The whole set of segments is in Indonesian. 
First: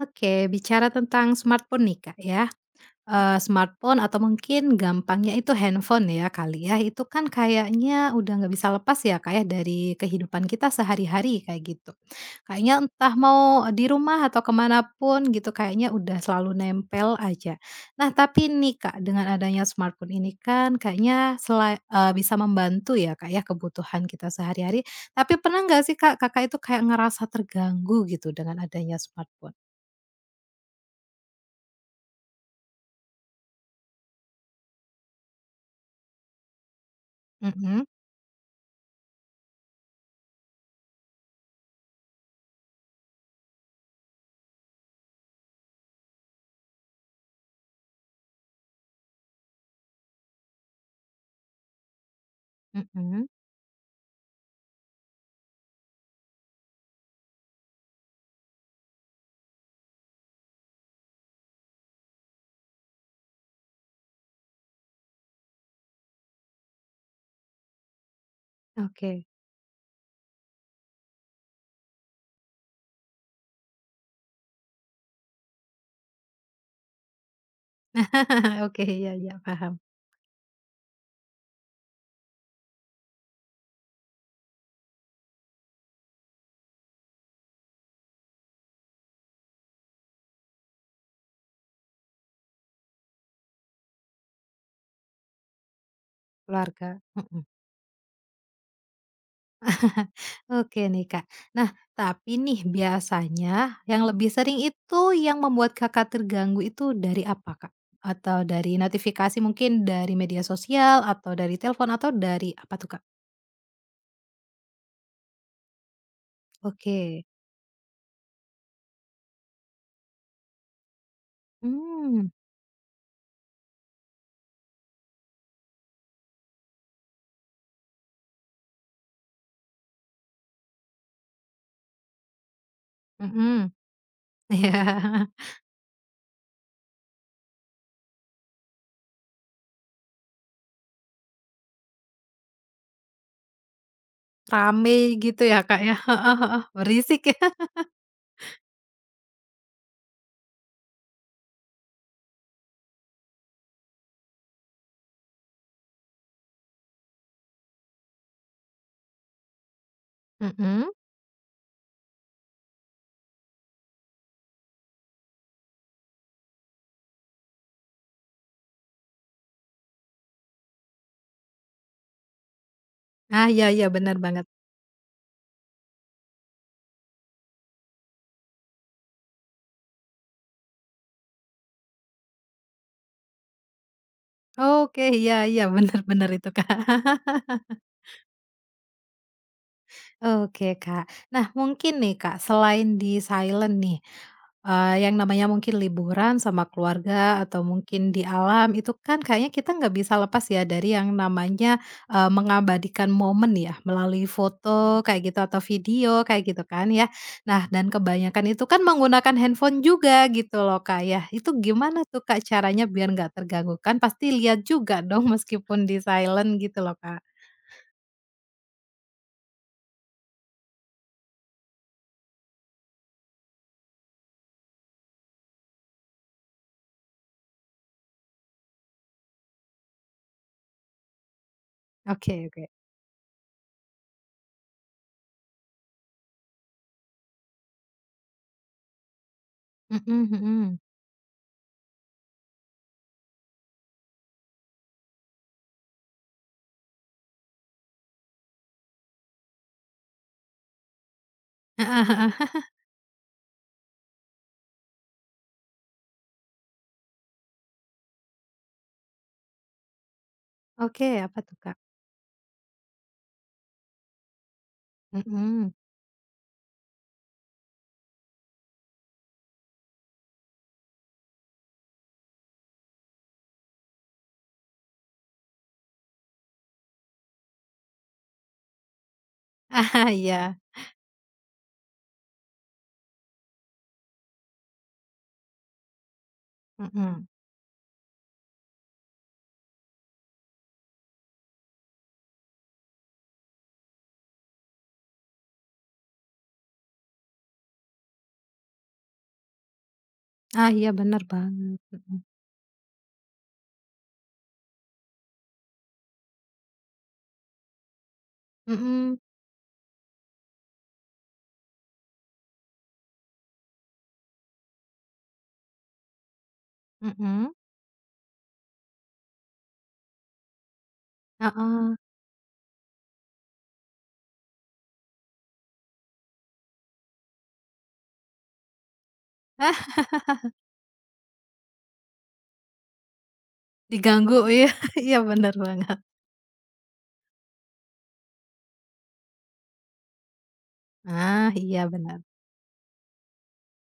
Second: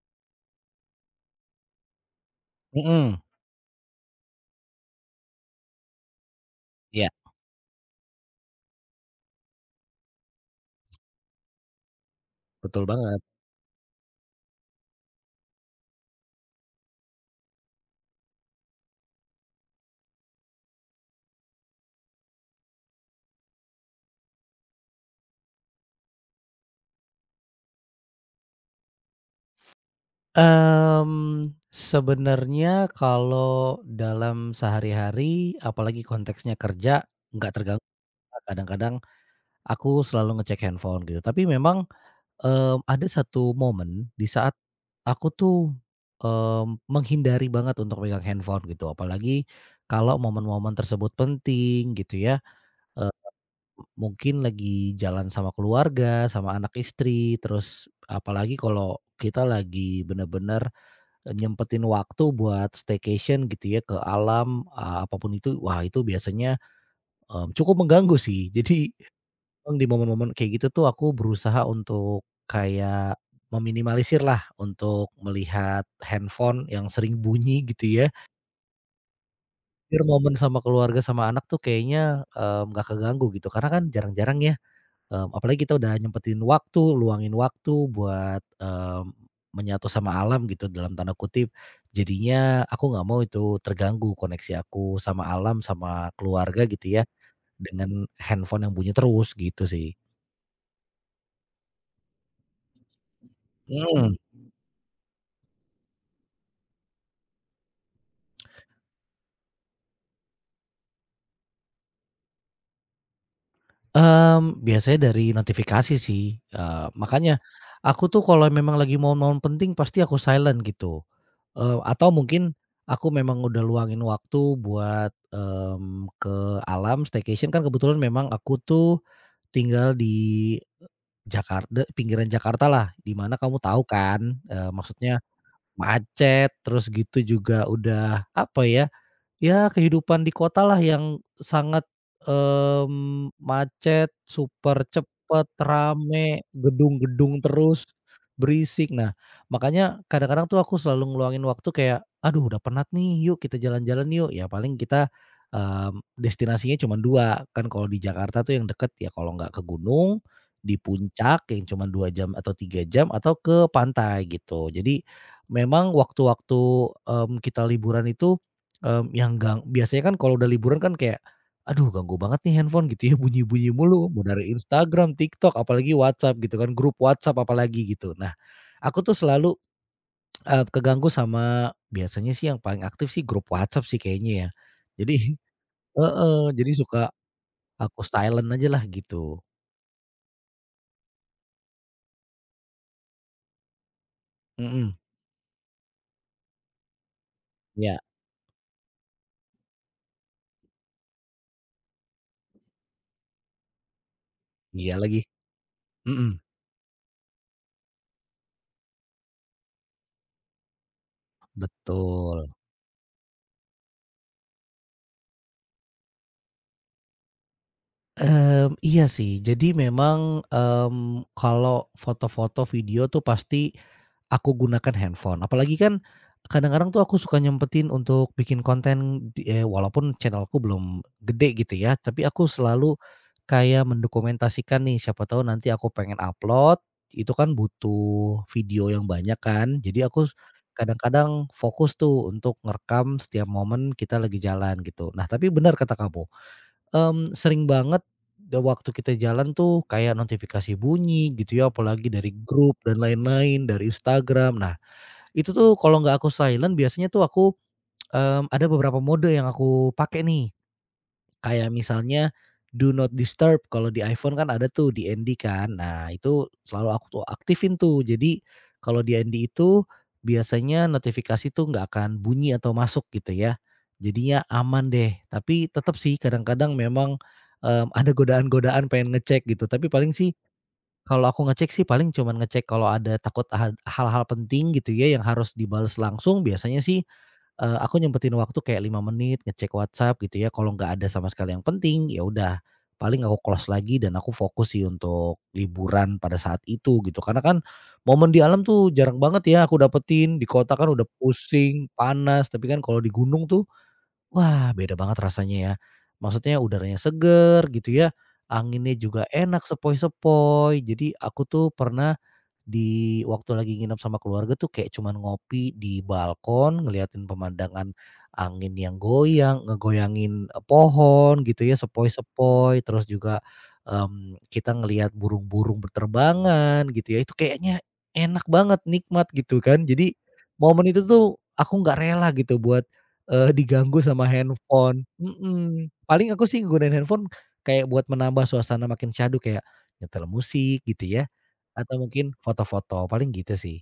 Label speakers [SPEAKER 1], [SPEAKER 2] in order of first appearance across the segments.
[SPEAKER 1] Oke, bicara tentang smartphone nih Kak ya,
[SPEAKER 2] Mhm,
[SPEAKER 1] smartphone atau mungkin gampangnya itu handphone ya kali ya, itu
[SPEAKER 2] iya,
[SPEAKER 1] kan kayaknya udah nggak bisa lepas ya Kak ya dari kehidupan kita sehari-hari kayak gitu. Kayaknya
[SPEAKER 2] betul
[SPEAKER 1] entah
[SPEAKER 2] banget.
[SPEAKER 1] mau di rumah atau ke pun gitu kayaknya udah selalu nempel aja. Nah tapi nih Kak, dengan adanya smartphone ini kan kayaknya bisa membantu ya Kak ya kebutuhan kita sehari-hari, tapi pernah nggak sih Kak, Kakak itu kayak ngerasa terganggu gitu dengan adanya smartphone?
[SPEAKER 2] Mmm, sebenarnya kalau dalam sehari-hari, apalagi konteksnya kerja, nggak
[SPEAKER 1] Mhm.
[SPEAKER 2] terganggu Kak, kadang-kadang aku selalu ngecek handphone gitu. Tapi memang, ada satu momen di saat aku tuh, menghindari banget untuk megang handphone gitu, apalagi kalau momen-momen tersebut penting gitu ya. eee
[SPEAKER 1] Mhm,
[SPEAKER 2] Mungkin lagi jalan sama keluarga, sama anak istri, terus apalagi kalau kita lagi bener-bener nyempetin waktu buat staycation gitu ya ke alam, apapun itu, wah itu biasanya, cukup mengganggu sih. Jadi
[SPEAKER 1] oke.
[SPEAKER 2] memang di momen-momen kayak gitu tuh aku berusaha untuk kayak meminimalisir lah untuk melihat handphone yang sering bunyi gitu ya,
[SPEAKER 1] Oke, iya iya, paham,
[SPEAKER 2] biar momen sama keluarga sama anak tuh kayaknya, nggak keganggu gitu. Karena kan jarang-jarang ya. Mmm, apalagi kita udah nyempetin waktu, luangin waktu buat, menyatu sama alam gitu dalam tanda kutip. Jadinya aku nggak mau itu terganggu koneksi aku sama alam, sama keluarga gitu
[SPEAKER 1] keluarga,
[SPEAKER 2] ya,
[SPEAKER 1] mhm.
[SPEAKER 2] dengan handphone yang bunyi terus gitu sih.
[SPEAKER 1] Oke nih, Kak. Nah, tapi nih biasanya yang
[SPEAKER 2] Mmm.
[SPEAKER 1] lebih sering itu yang membuat Kakak terganggu itu dari apa, Kak? Atau dari notifikasi mungkin dari media sosial atau dari telepon atau dari apa tuh, Kak?
[SPEAKER 2] Mmm, biasanya dari notifikasi sih,
[SPEAKER 1] Oke,
[SPEAKER 2] makanya aku tuh kalau memang lagi momen-momen penting pasti aku silent gitu, atau
[SPEAKER 1] hmm
[SPEAKER 2] mungkin aku memang udah luangin waktu buat, ke alam staycation kan kebetulan memang aku tuh tinggal di Jakar de pinggiran Jakarta lah, di mana kamu
[SPEAKER 1] mhm,
[SPEAKER 2] tahu kan, maksudnya
[SPEAKER 1] ya
[SPEAKER 2] macet terus gitu juga udah apa ya. Ya kehidupan di kota lah yang sangat, macet, super
[SPEAKER 1] rame gitu
[SPEAKER 2] cepet,
[SPEAKER 1] ya, Kak, ya,
[SPEAKER 2] rame,
[SPEAKER 1] berisik ya.
[SPEAKER 2] gedung-gedung terus, berisik. Nah, makanya kadang-kadang tuh aku selalu ngeluangin waktu kayak, "Aduh udah penat nih, yuk kita jalan-jalan yuk." Ya paling kita, destinasinya cuman dua, kan kalau di Jakarta tuh yang deket ya kalau nggak ke gunung, di
[SPEAKER 1] Mhm,
[SPEAKER 2] puncak yang cuman 2 jam atau 3 jam atau ke pantai gitu. Jadi memang waktu-waktu, kita liburan itu Mmm, yang gang biasanya kan kalau udah liburan kan kayak, "Aduh ganggu banget nih handphone," gitu ya,
[SPEAKER 1] ah, iya
[SPEAKER 2] bunyi-bunyi
[SPEAKER 1] iya,
[SPEAKER 2] mulu,
[SPEAKER 1] benar
[SPEAKER 2] mau
[SPEAKER 1] banget.
[SPEAKER 2] dari Instagram, TikTok, apalagi WhatsApp gitu kan, grup WhatsApp apalagi gitu. Nah, aku tuh selalu keganggu sama biasanya sih yang paling aktif sih grup WhatsApp sih kayaknya ya.
[SPEAKER 1] Oke,
[SPEAKER 2] Jadi
[SPEAKER 1] iya iya, benar-benar
[SPEAKER 2] heeh,
[SPEAKER 1] itu, Kak.
[SPEAKER 2] jadi suka aku silent ajalah gitu.
[SPEAKER 1] Oke, Kak. Nah, mungkin nih, Kak, selain di silent nih,
[SPEAKER 2] Mhm,
[SPEAKER 1] yang namanya mungkin liburan sama keluarga atau
[SPEAKER 2] iya
[SPEAKER 1] mungkin di alam itu kan kayaknya kita nggak bisa lepas ya dari yang namanya, mengabadikan momen ya melalui
[SPEAKER 2] iya
[SPEAKER 1] foto
[SPEAKER 2] lagi,
[SPEAKER 1] kayak gitu atau video
[SPEAKER 2] mhm,
[SPEAKER 1] kayak gitu kan ya. Nah, dan kebanyakan itu kan menggunakan handphone juga gitu loh, Kak, ya. Itu gimana tuh, Kak,
[SPEAKER 2] betul.
[SPEAKER 1] caranya biar nggak terganggu? Kan pasti lihat juga dong meskipun di silent gitu loh, Kak.
[SPEAKER 2] Mmm, iya sih, jadi memang, kalau foto-foto, video tuh pasti aku gunakan handphone, apalagi kan kadang-kadang tuh aku suka nyempetin untuk bikin konten di walaupun channelku belum gede gitu ya, tapi
[SPEAKER 1] Oke
[SPEAKER 2] aku
[SPEAKER 1] oke.
[SPEAKER 2] selalu kayak mendokumentasikan nih, siapa tahu nanti aku pengen upload, itu kan butuh video yang banyak kan.
[SPEAKER 1] Mhm mhm.
[SPEAKER 2] Kadang-kadang fokus tuh untuk ngerekam setiap momen kita lagi jalan gitu. Nah, tapi benar kata kamu, sering banget da waktu kita jalan tuh kayak notifikasi bunyi gitu ya,
[SPEAKER 1] Heeh
[SPEAKER 2] apalagi
[SPEAKER 1] heeh.
[SPEAKER 2] dari grup dan lain-lain, dari Instagram. Nah, itu tuh kalau nggak aku silent biasanya tuh aku, ada beberapa mode yang aku pakai nih.
[SPEAKER 1] Oke, apa tuh,
[SPEAKER 2] Kayak
[SPEAKER 1] Kak?
[SPEAKER 2] misalnya do not disturb kalau di iPhone kan ada tuh di DND
[SPEAKER 1] Mhm.
[SPEAKER 2] kan. Nah itu selalu aku tuh aktifin tuh. Jadi kalau di DND itu biasanya notifikasi tuh nggak akan bunyi atau masuk gitu ya. Jadinya aman deh. Tapi tetap sih kadang-kadang memang, ada godaan-godaan pengen ngecek gitu. Tapi
[SPEAKER 1] Ah,
[SPEAKER 2] paling sih
[SPEAKER 1] iya,
[SPEAKER 2] kalau aku ngecek sih paling cuman ngecek kalau ada takut had hal-hal penting gitu ya yang harus dibales langsung biasanya sih.
[SPEAKER 1] mhm.
[SPEAKER 2] Eee, aku nyempetin waktu kayak 5 menit ngecek WhatsApp gitu ya, kalau nggak ada sama sekali yang penting, ya udah paling aku close lagi dan aku fokus sih untuk liburan pada saat itu gitu. Karena kan momen di alam tuh jarang banget ya aku dapetin, di
[SPEAKER 1] Ah,
[SPEAKER 2] kota kan
[SPEAKER 1] iya
[SPEAKER 2] udah
[SPEAKER 1] benar banget,
[SPEAKER 2] pusing,
[SPEAKER 1] mhm.
[SPEAKER 2] panas, tapi kan kalau di gunung tuh, wah beda banget rasanya ya. Maksudnya udaranya seger gitu ya, anginnya
[SPEAKER 1] Mhm
[SPEAKER 2] juga enak sepoi-sepoi. Jadi aku tuh pernah di waktu lagi nginep sama keluarga tuh kayak cuman ngopi di balkon, ngeliatin
[SPEAKER 1] mhm,
[SPEAKER 2] pemandangan angin yang goyang, ngegoyangin, pohon gitu ya,
[SPEAKER 1] heeh.
[SPEAKER 2] sepoi-sepoi, terus juga, kita ngelihat burung-burung berterbangan gitu ya, itu kayaknya enak banget, nikmat gitu kan.
[SPEAKER 1] Ah,
[SPEAKER 2] Jadi momen itu tuh aku nggak rela gitu buat, diganggu sama
[SPEAKER 1] diganggu, ya,
[SPEAKER 2] handphone,
[SPEAKER 1] iya benar
[SPEAKER 2] mhm,
[SPEAKER 1] banget.
[SPEAKER 2] paling aku sih gunain handphone kayak buat menambah suasana makin syahdu kayak nyetel musik gitu ya.
[SPEAKER 1] Ah, iya
[SPEAKER 2] Atau
[SPEAKER 1] benar.
[SPEAKER 2] mungkin foto-foto, paling gitu sih.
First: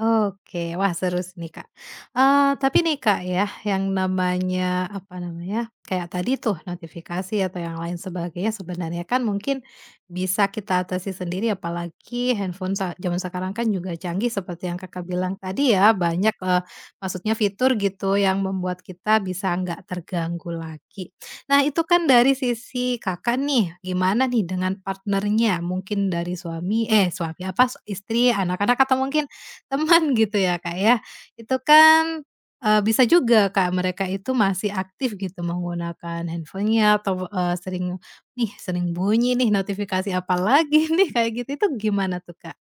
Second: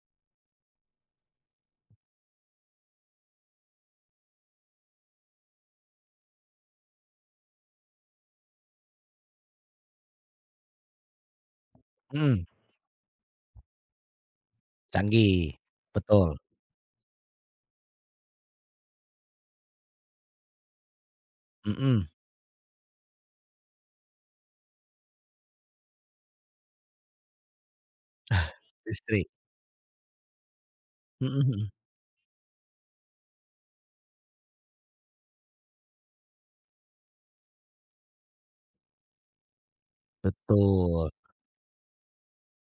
[SPEAKER 1] Oke, wah seru sih nih Kak. Tapi nih Kak ya, yang namanya, apa namanya, kayak tadi tuh notifikasi atau yang lain sebagainya sebenarnya kan mungkin bisa kita atasi sendiri apalagi
[SPEAKER 2] Mhm,
[SPEAKER 1] handphone sa zaman sekarang kan juga canggih seperti yang Kakak bilang
[SPEAKER 2] canggih,
[SPEAKER 1] tadi ya, banyak,
[SPEAKER 2] betul,
[SPEAKER 1] maksudnya fitur gitu yang membuat kita bisa nggak terganggu lagi. Nah itu kan
[SPEAKER 2] mhm.
[SPEAKER 1] dari sisi Kakak nih, gimana nih dengan partnernya? Mungkin dari suami apa, istri, anak-anak, atau mungkin
[SPEAKER 2] Listrik.
[SPEAKER 1] teman gitu ya, Kak, ya.
[SPEAKER 2] Mhm
[SPEAKER 1] Itu
[SPEAKER 2] mhm,
[SPEAKER 1] kan, bisa juga, Kak, mereka itu masih aktif gitu menggunakan handphonenya atau, sering, nih sering bunyi nih notifikasi apa lagi nih?"
[SPEAKER 2] betul.
[SPEAKER 1] Kayak gitu, itu gimana tuh, Kak?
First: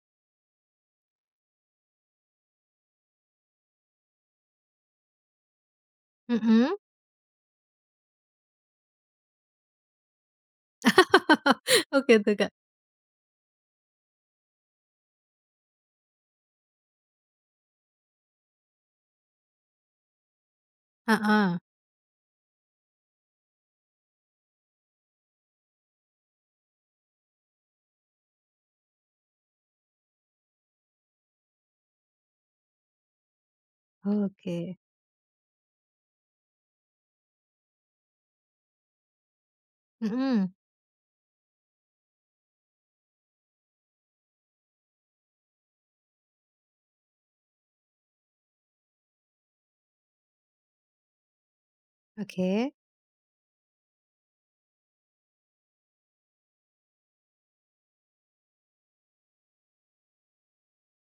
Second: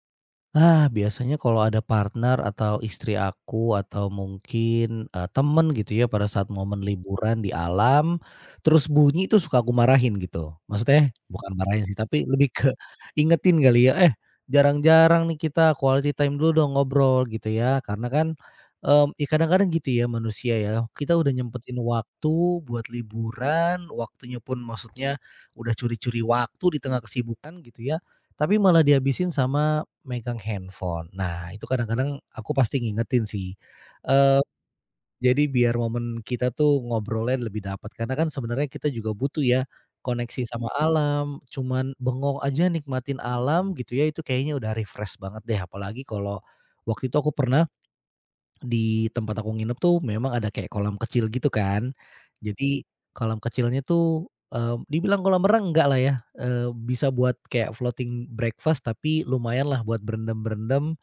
[SPEAKER 2] Ah, biasanya kalau ada partner atau istri aku atau mungkin, temen gitu ya pada saat
[SPEAKER 1] Mhm.
[SPEAKER 2] momen liburan di alam, terus bunyi itu suka aku marahin gitu. Maksudnya bukan marahin sih,
[SPEAKER 1] Oke
[SPEAKER 2] tapi
[SPEAKER 1] tuh,
[SPEAKER 2] lebih
[SPEAKER 1] Kak.
[SPEAKER 2] ke ingetin kali ya, "Eh, jarang-jarang nih kita quality time dulu dong ngobrol," gitu ya. Karena kan, ya kadang-kadang gitu ya manusia ya, kita udah
[SPEAKER 1] Heeh.
[SPEAKER 2] nyempetin waktu buat liburan, waktunya pun maksudnya udah curi-curi waktu di tengah kesibukan gitu ya, tapi malah dihabisin sama megang handphone. Nah, itu kadang-kadang aku pasti ngingetin sih, eee,
[SPEAKER 1] Oke.
[SPEAKER 2] jadi biar momen kita tuh ngobrolnya lebih dapat. Karena kan sebenarnya kita juga butuh ya koneksi
[SPEAKER 1] Mhm.
[SPEAKER 2] sama alam, cuman bengong aja nikmatin alam gitu ya, itu kayaknya udah refresh banget deh, apalagi kalau waktu itu aku pernah di tempat aku nginep tuh memang ada kayak kolam kecil gitu kan.
[SPEAKER 1] Oke.
[SPEAKER 2] Jadi kolam kecilnya tuh, dibilang kolam renang enggak lah ya, bisa buat kayak floating breakfast tapi lumayanlah buat berendam-berendam,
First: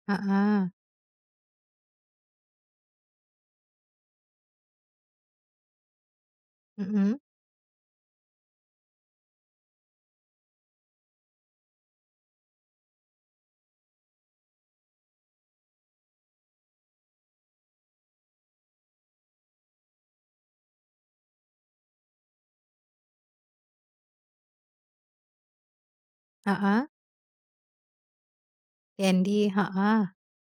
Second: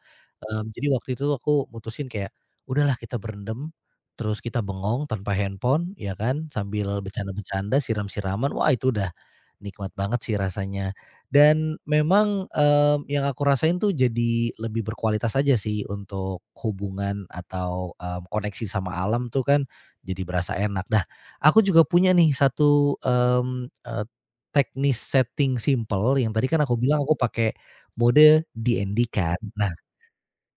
[SPEAKER 1] Heeh.
[SPEAKER 2] jadi waktu itu tuh aku mutusin kayak, "Udahlah kita berendam, terus kita bengong tanpa handphone," ya kan, sambil
[SPEAKER 1] Mhm.
[SPEAKER 2] bercanda-bercanda, siram-siraman, wah itu udah nikmat banget sih rasanya. Dan memang, yang aku rasain tuh jadi lebih berkualitas aja sih untuk hubungan atau, koneksi sama alam tuh kan jadi berasa enak. Nah, aku juga punya nih satu, teknis setting simple yang tadi kan aku
[SPEAKER 1] Heeh.
[SPEAKER 2] bilang aku pakai mode DND kan.
[SPEAKER 1] Candi.
[SPEAKER 2] Nah,
[SPEAKER 1] Heeh.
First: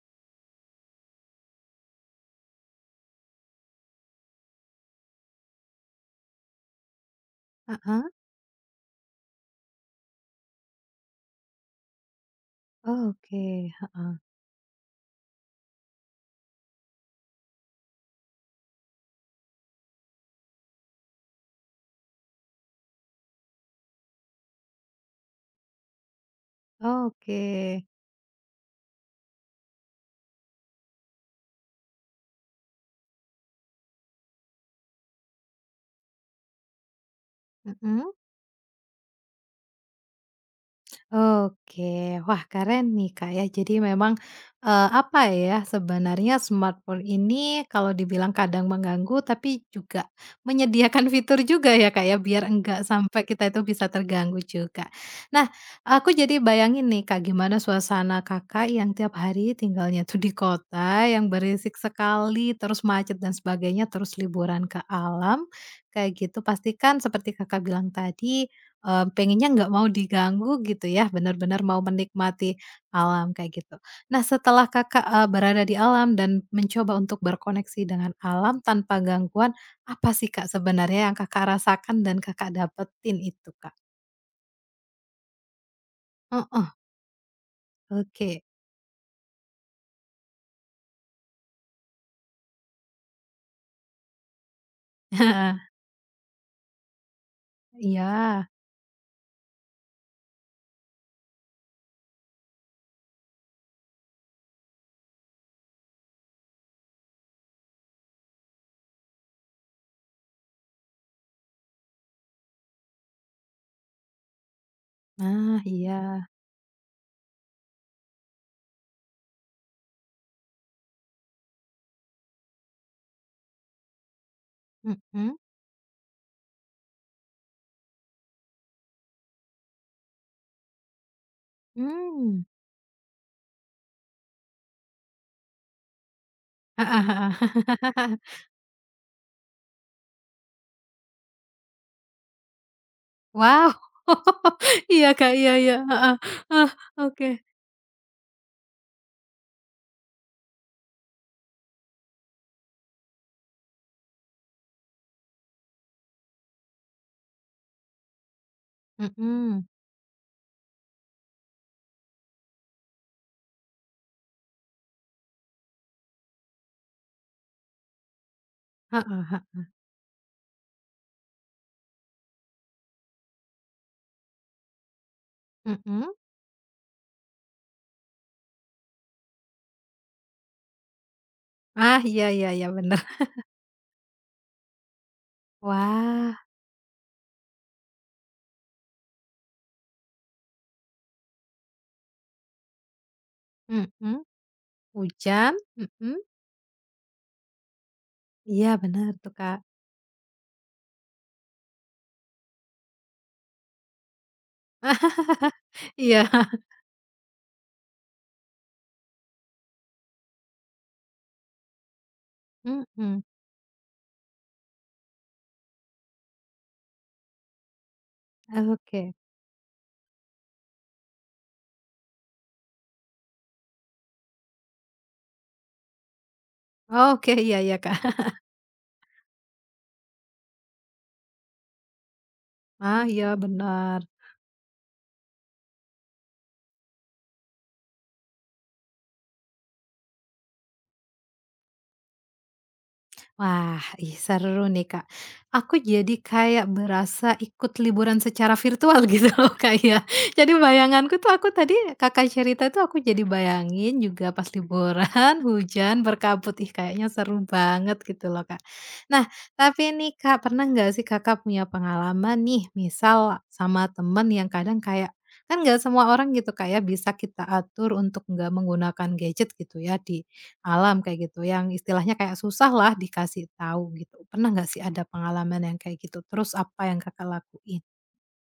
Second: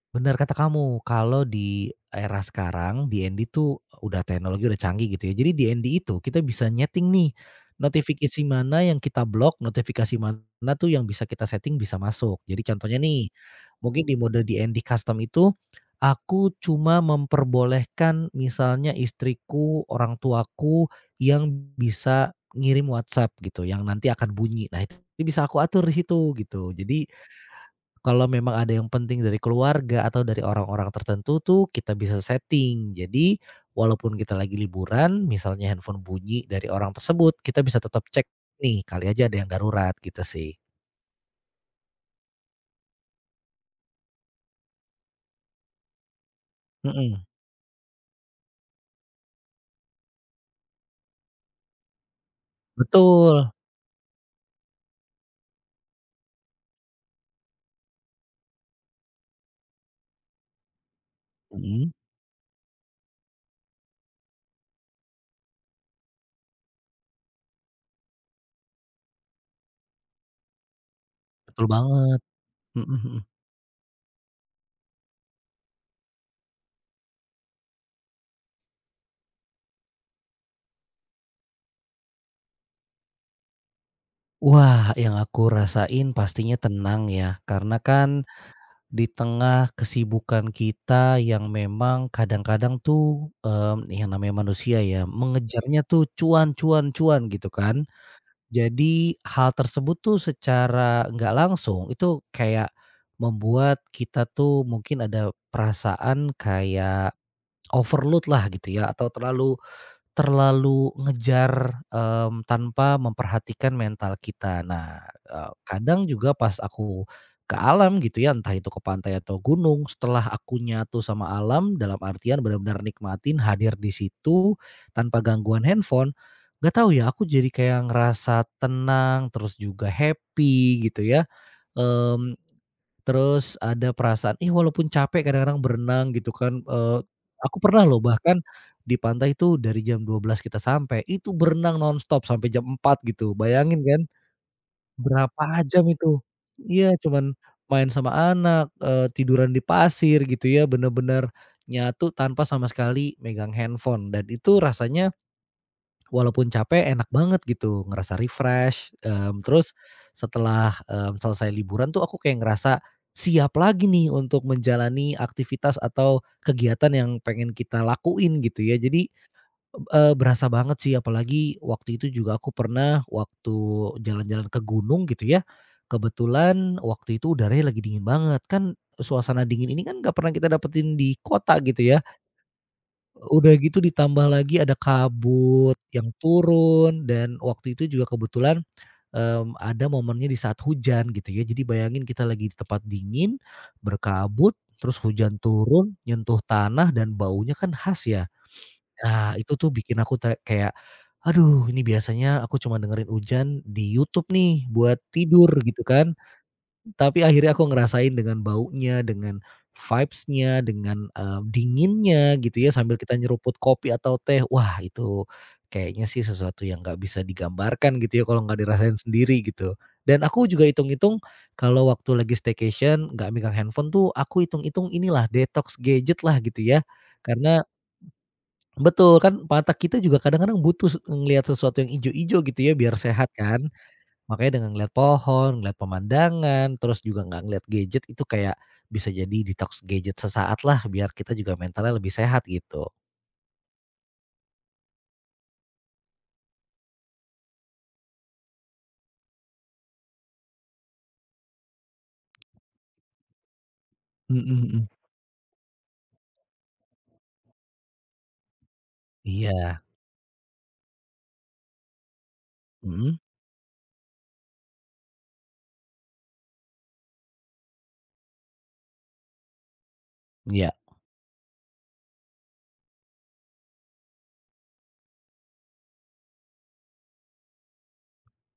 [SPEAKER 2] benar kata kamu, kalau di era sekarang DND tuh udah teknologi udah canggih gitu ya. Jadi DND itu kita bisa nyeting nih,
[SPEAKER 1] Heeh.
[SPEAKER 2] notifikasi mana yang kita blok, notifikasi mana tuh yang bisa kita setting bisa masuk. Jadi contohnya nih,
[SPEAKER 1] Oke.
[SPEAKER 2] mungkin di
[SPEAKER 1] Heeh.
[SPEAKER 2] mode DND custom itu, aku cuma memperbolehkan misalnya istriku, orang tuaku yang bisa ngirim WhatsApp gitu, yang nanti akan bunyi. Nah itu bisa aku atur di situ gitu. Jadi
[SPEAKER 1] Oke.
[SPEAKER 2] kalau memang ada yang penting dari keluarga atau dari orang-orang tertentu tuh kita bisa setting. Jadi, walaupun kita lagi liburan, misalnya handphone bunyi dari orang tersebut, kita bisa tetap
[SPEAKER 1] Mhm.
[SPEAKER 2] cek nih, kali aja ada yang darurat gitu sih.
[SPEAKER 1] Oke, wah keren nih Kak ya. Jadi memang, apa ya, sebenarnya smartphone
[SPEAKER 2] Mhm.
[SPEAKER 1] ini kalau dibilang kadang mengganggu, tapi juga menyediakan fitur juga ya Kak ya, biar enggak sampai kita
[SPEAKER 2] Betul,
[SPEAKER 1] itu bisa terganggu juga. Nah, aku jadi bayangin nih Kak, gimana suasana Kakak yang tiap hari tinggalnya tuh di kota yang berisik
[SPEAKER 2] mhm.
[SPEAKER 1] sekali, terus macet dan sebagainya, terus liburan ke alam, kayak gitu. Pasti kan seperti Kakak bilang tadi. Pengennya nggak mau diganggu gitu ya, benar-benar
[SPEAKER 2] Betul
[SPEAKER 1] mau
[SPEAKER 2] banget.
[SPEAKER 1] menikmati
[SPEAKER 2] Mhm mhm.
[SPEAKER 1] alam kayak gitu. Nah setelah Kakak, berada di alam dan mencoba untuk berkoneksi dengan alam tanpa gangguan, apa sih Kak sebenarnya yang Kakak rasakan dan Kakak dapetin itu Kak?
[SPEAKER 2] Wah, yang aku rasain
[SPEAKER 1] Oh
[SPEAKER 2] pastinya
[SPEAKER 1] oh,
[SPEAKER 2] tenang ya, karena kan
[SPEAKER 1] oke.
[SPEAKER 2] di tengah kesibukan kita yang memang kadang-kadang tuh, yang namanya manusia ya,
[SPEAKER 1] Heeh,
[SPEAKER 2] mengejarnya tuh cuan cuan cuan gitu kan.
[SPEAKER 1] iya.
[SPEAKER 2] Jadi hal tersebut tuh secara nggak langsung itu kayak membuat kita tuh mungkin ada perasaan kayak overload lah gitu ya atau terlalu Terlalu ngejar, tanpa memperhatikan mental kita. Nah,
[SPEAKER 1] Nah, iya.
[SPEAKER 2] kadang juga pas aku ke alam gitu ya, entah itu ke pantai atau gunung, setelah aku nyatu sama alam dalam artian benar-benar nikmatin hadir di situ tanpa
[SPEAKER 1] Mm-mm.
[SPEAKER 2] gangguan handphone, gak tahu ya aku jadi kayak ngerasa tenang, terus juga happy gitu ya,
[SPEAKER 1] Hmm
[SPEAKER 2] mmm
[SPEAKER 1] mmm.
[SPEAKER 2] Terus ada perasaan, ih, walaupun capek kadang-kadang berenang gitu kan,
[SPEAKER 1] Heeh heeh.
[SPEAKER 2] aku pernah loh bahkan di pantai itu dari jam 12.00 kita sampai, itu berenang nonstop sampai jam 4.00 gitu,
[SPEAKER 1] Wow.
[SPEAKER 2] bayangin kan
[SPEAKER 1] Iya Kak, iya
[SPEAKER 2] berapa
[SPEAKER 1] iya,
[SPEAKER 2] jam
[SPEAKER 1] ah
[SPEAKER 2] itu.
[SPEAKER 1] eh,
[SPEAKER 2] Iya,
[SPEAKER 1] oke.
[SPEAKER 2] cuman main sama anak, tiduran di pasir gitu ya, bener-bener nyatu tanpa sama sekali megang handphone dan itu rasanya walaupun capek enak banget gitu, ngerasa refresh,
[SPEAKER 1] Mhm,
[SPEAKER 2] terus setelah, selesai liburan tuh aku kayak ngerasa siap lagi nih untuk menjalani aktivitas atau kegiatan yang pengen kita lakuin gitu ya. Jadi,
[SPEAKER 1] heeh heeh,
[SPEAKER 2] berasa banget sih apalagi waktu itu juga aku pernah waktu jalan-jalan ke gunung gitu ya,
[SPEAKER 1] mhm.
[SPEAKER 2] kebetulan waktu itu udaranya lagi dingin banget. Kan suasana dingin ini kan gak pernah kita dapetin di kota gitu
[SPEAKER 1] Ah,
[SPEAKER 2] ya.
[SPEAKER 1] iya iya iya, bener.
[SPEAKER 2] Udah gitu ditambah lagi ada kabut yang
[SPEAKER 1] Wah,
[SPEAKER 2] turun dan waktu itu juga kebetulan, ada momennya di saat hujan gitu ya. Jadi bayangin kita lagi di tempat dingin,
[SPEAKER 1] mhm,
[SPEAKER 2] berkabut, terus hujan
[SPEAKER 1] hujan,
[SPEAKER 2] turun,
[SPEAKER 1] mhm,
[SPEAKER 2] nyentuh tanah dan baunya kan khas ya.
[SPEAKER 1] iya bener tuh,
[SPEAKER 2] Nah itu
[SPEAKER 1] Kak.
[SPEAKER 2] tuh bikin aku te kayak, "Aduh ini biasanya aku cuma dengerin hujan di YouTube nih buat tidur," gitu kan.
[SPEAKER 1] Iya,
[SPEAKER 2] Tapi akhirnya aku ngerasain dengan baunya, dengan vibes-nya, dengan, dinginnya gitu ya sambil kita
[SPEAKER 1] mhm,
[SPEAKER 2] nyeruput kopi atau teh. Wah itu kayaknya sih sesuatu yang nggak bisa digambarkan gitu ya kalau nggak dirasain
[SPEAKER 1] oke.
[SPEAKER 2] sendiri gitu. Dan aku juga hitung-hitung kalau waktu lagi staycation nggak megang handphone tuh aku hitung-hitung inilah detox gadget lah gitu ya.
[SPEAKER 1] Oke, iya
[SPEAKER 2] Karena
[SPEAKER 1] iya, Kak.
[SPEAKER 2] betul kan mata kita juga kadang-kadang butuh s ngelihat sesuatu yang ijo-ijo gitu ya biar
[SPEAKER 1] Ah, iya
[SPEAKER 2] sehat kan.
[SPEAKER 1] bener.
[SPEAKER 2] Makanya dengan ngelihat pohon, ngelihat pemandangan, terus juga nggak ngelihat gadget itu kayak bisa jadi detox gadget sesaat lah biar kita juga mentalnya lebih sehat gitu.
[SPEAKER 1] Wah, ih seru nih, Kak. Aku jadi kayak berasa ikut liburan secara virtual gitu loh, Kak, ya. Jadi bayanganku tuh aku tadi Kakak cerita tuh aku jadi bayangin juga pas
[SPEAKER 2] Mhm mhm.
[SPEAKER 1] liburan, hujan, berkabut. Ih kayaknya seru banget gitu loh, Kak. Nah,
[SPEAKER 2] Iya,
[SPEAKER 1] tapi nih, Kak, pernah nggak sih Kakak punya pengalaman nih
[SPEAKER 2] mhm,
[SPEAKER 1] misal sama temen yang kadang kayak kan nggak semua orang gitu, Kak, ya bisa kita atur untuk nggak menggunakan gadget gitu ya di
[SPEAKER 2] iya
[SPEAKER 1] alam kayak gitu, yang istilahnya kayak susah lah dikasih tahu gitu. Pernah nggak sih ada pengalaman yang kayak gitu? Terus apa yang Kakak lakuin?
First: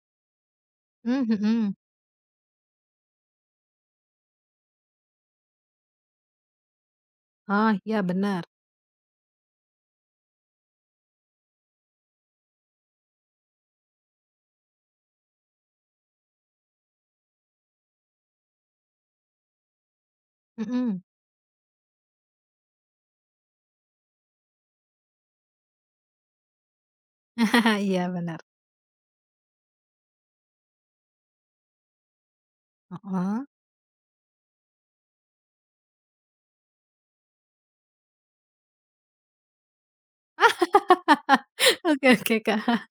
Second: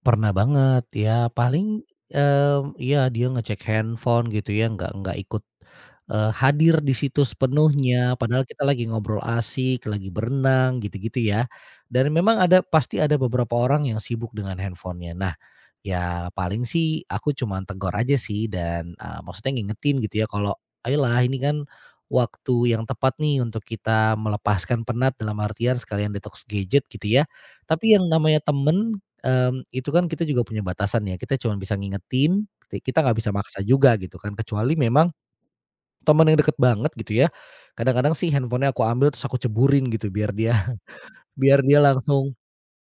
[SPEAKER 2] pernah banget ya,
[SPEAKER 1] Mmm, mhm.
[SPEAKER 2] paling, iya dia ngecek handphone gitu ya nggak ikut, hadir di situ
[SPEAKER 1] Oh, iya
[SPEAKER 2] sepenuhnya padahal
[SPEAKER 1] benar.
[SPEAKER 2] kita lagi ngobrol asyik, lagi berenang gitu-gitu ya, dan memang pasti ada beberapa orang yang sibuk dengan handphone-nya. Nah, ya paling sih aku cuman tegur aja sih dan, maksudnya ngingetin gitu ya kalau,
[SPEAKER 1] Mhm.
[SPEAKER 2] "Ayolah ini kan waktu yang tepat nih untuk kita melepaskan penat dalam artian sekalian detox gadget," gitu ya. Tapi
[SPEAKER 1] Iya
[SPEAKER 2] yang namanya
[SPEAKER 1] bener.
[SPEAKER 2] temen, itu kan kita juga punya batasan ya, kita cuma bisa ngingetin, kita nggak bisa
[SPEAKER 1] Heeh.
[SPEAKER 2] maksa juga gitu kan, kecuali memang temen yang deket banget gitu ya. Kadang-kadang sih handphonenya aku ambil terus aku ceburin gitu biar dia biar dia
[SPEAKER 1] Oke
[SPEAKER 2] langsung
[SPEAKER 1] oke, Kak.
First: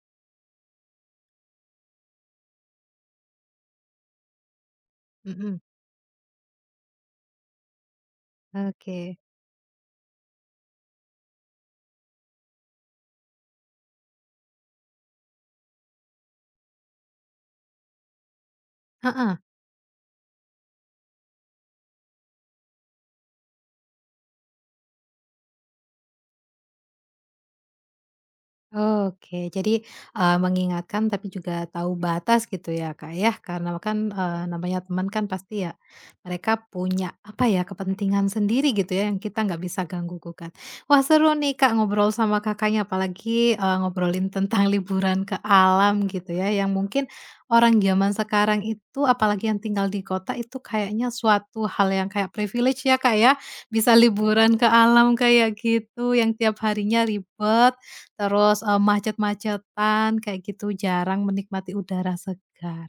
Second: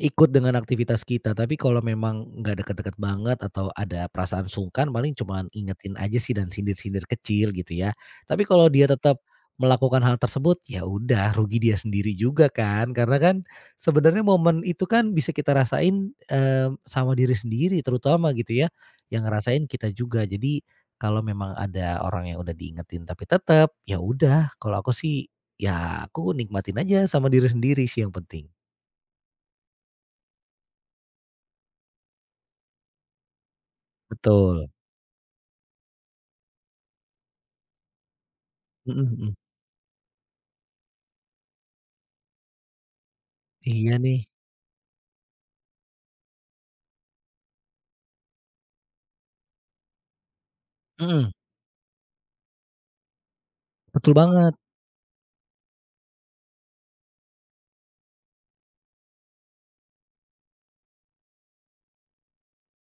[SPEAKER 2] ikut dengan aktivitas kita, tapi kalau memang nggak deket-deket banget atau ada perasaan sungkan paling cuman
[SPEAKER 1] Mhm.
[SPEAKER 2] ingetin aja sih dan sindir-sindir kecil gitu ya. Tapi kalau dia
[SPEAKER 1] Oke.
[SPEAKER 2] tetap melakukan hal tersebut, ya udah rugi dia sendiri juga kan, karena kan sebenarnya momen itu kan bisa kita rasain, sama diri sendiri terutama gitu ya, yang
[SPEAKER 1] Heeh.
[SPEAKER 2] ngerasain kita juga. Jadi kalau memang ada orang yang udah diingetin tapi tetap, ya udah kalau aku sih, ya aku nikmatin aja sama diri sendiri sih yang penting.
[SPEAKER 1] Oke, jadi, mengingatkan tapi juga tahu batas gitu ya, Kak, ya? Karena kan,
[SPEAKER 2] Betul.
[SPEAKER 1] namanya teman kan pasti ya mereka punya, apa ya, kepentingan sendiri gitu
[SPEAKER 2] Mhm
[SPEAKER 1] ya yang
[SPEAKER 2] mhm.
[SPEAKER 1] kita nggak bisa ganggu gugat. Wah, seru nih, Kak, ngobrol sama Kakaknya, apalagi,
[SPEAKER 2] Iya nih.
[SPEAKER 1] ngobrolin tentang liburan ke alam gitu ya, yang mungkin orang zaman sekarang itu apalagi yang tinggal di kota itu kayaknya
[SPEAKER 2] Mhm,
[SPEAKER 1] suatu hal yang kayak privilege ya, Kak, ya? Bisa
[SPEAKER 2] betul banget.
[SPEAKER 1] liburan ke alam kayak gitu yang tiap harinya ribet. Terus, macet-macetan kayak gitu, jarang menikmati udara segar.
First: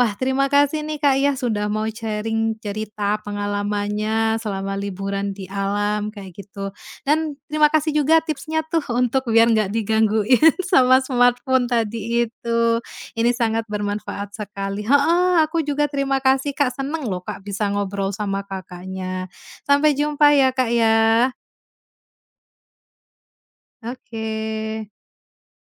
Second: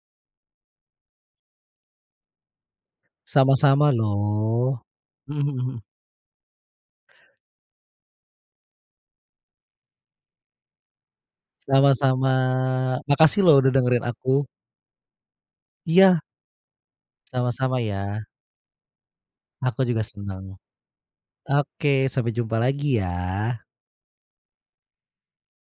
[SPEAKER 1] Wah, terima kasih nih, Kak, ya, sudah mau sharing cerita
[SPEAKER 2] Sama-sama
[SPEAKER 1] pengalamannya selama
[SPEAKER 2] loh.
[SPEAKER 1] liburan
[SPEAKER 2] Mhm
[SPEAKER 1] di
[SPEAKER 2] mhm mhm.
[SPEAKER 1] alam kayak gitu. Dan terima kasih juga tipsnya tuh untuk biar nggak digangguin sama smartphone tadi
[SPEAKER 2] Sama-sama.
[SPEAKER 1] itu. Ini
[SPEAKER 2] Makasih loh
[SPEAKER 1] sangat
[SPEAKER 2] udah dengerin
[SPEAKER 1] bermanfaat
[SPEAKER 2] aku.
[SPEAKER 1] sekali. Heeh, aku juga terima
[SPEAKER 2] Iya,
[SPEAKER 1] kasih, Kak, seneng loh, Kak, bisa
[SPEAKER 2] sama-sama
[SPEAKER 1] ngobrol
[SPEAKER 2] ya.
[SPEAKER 1] sama Kakaknya.
[SPEAKER 2] Aku
[SPEAKER 1] Sampai
[SPEAKER 2] juga
[SPEAKER 1] jumpa
[SPEAKER 2] senang.
[SPEAKER 1] ya, Kak, ya.
[SPEAKER 2] Oke, sampai jumpa lagi ya.
[SPEAKER 1] Oke.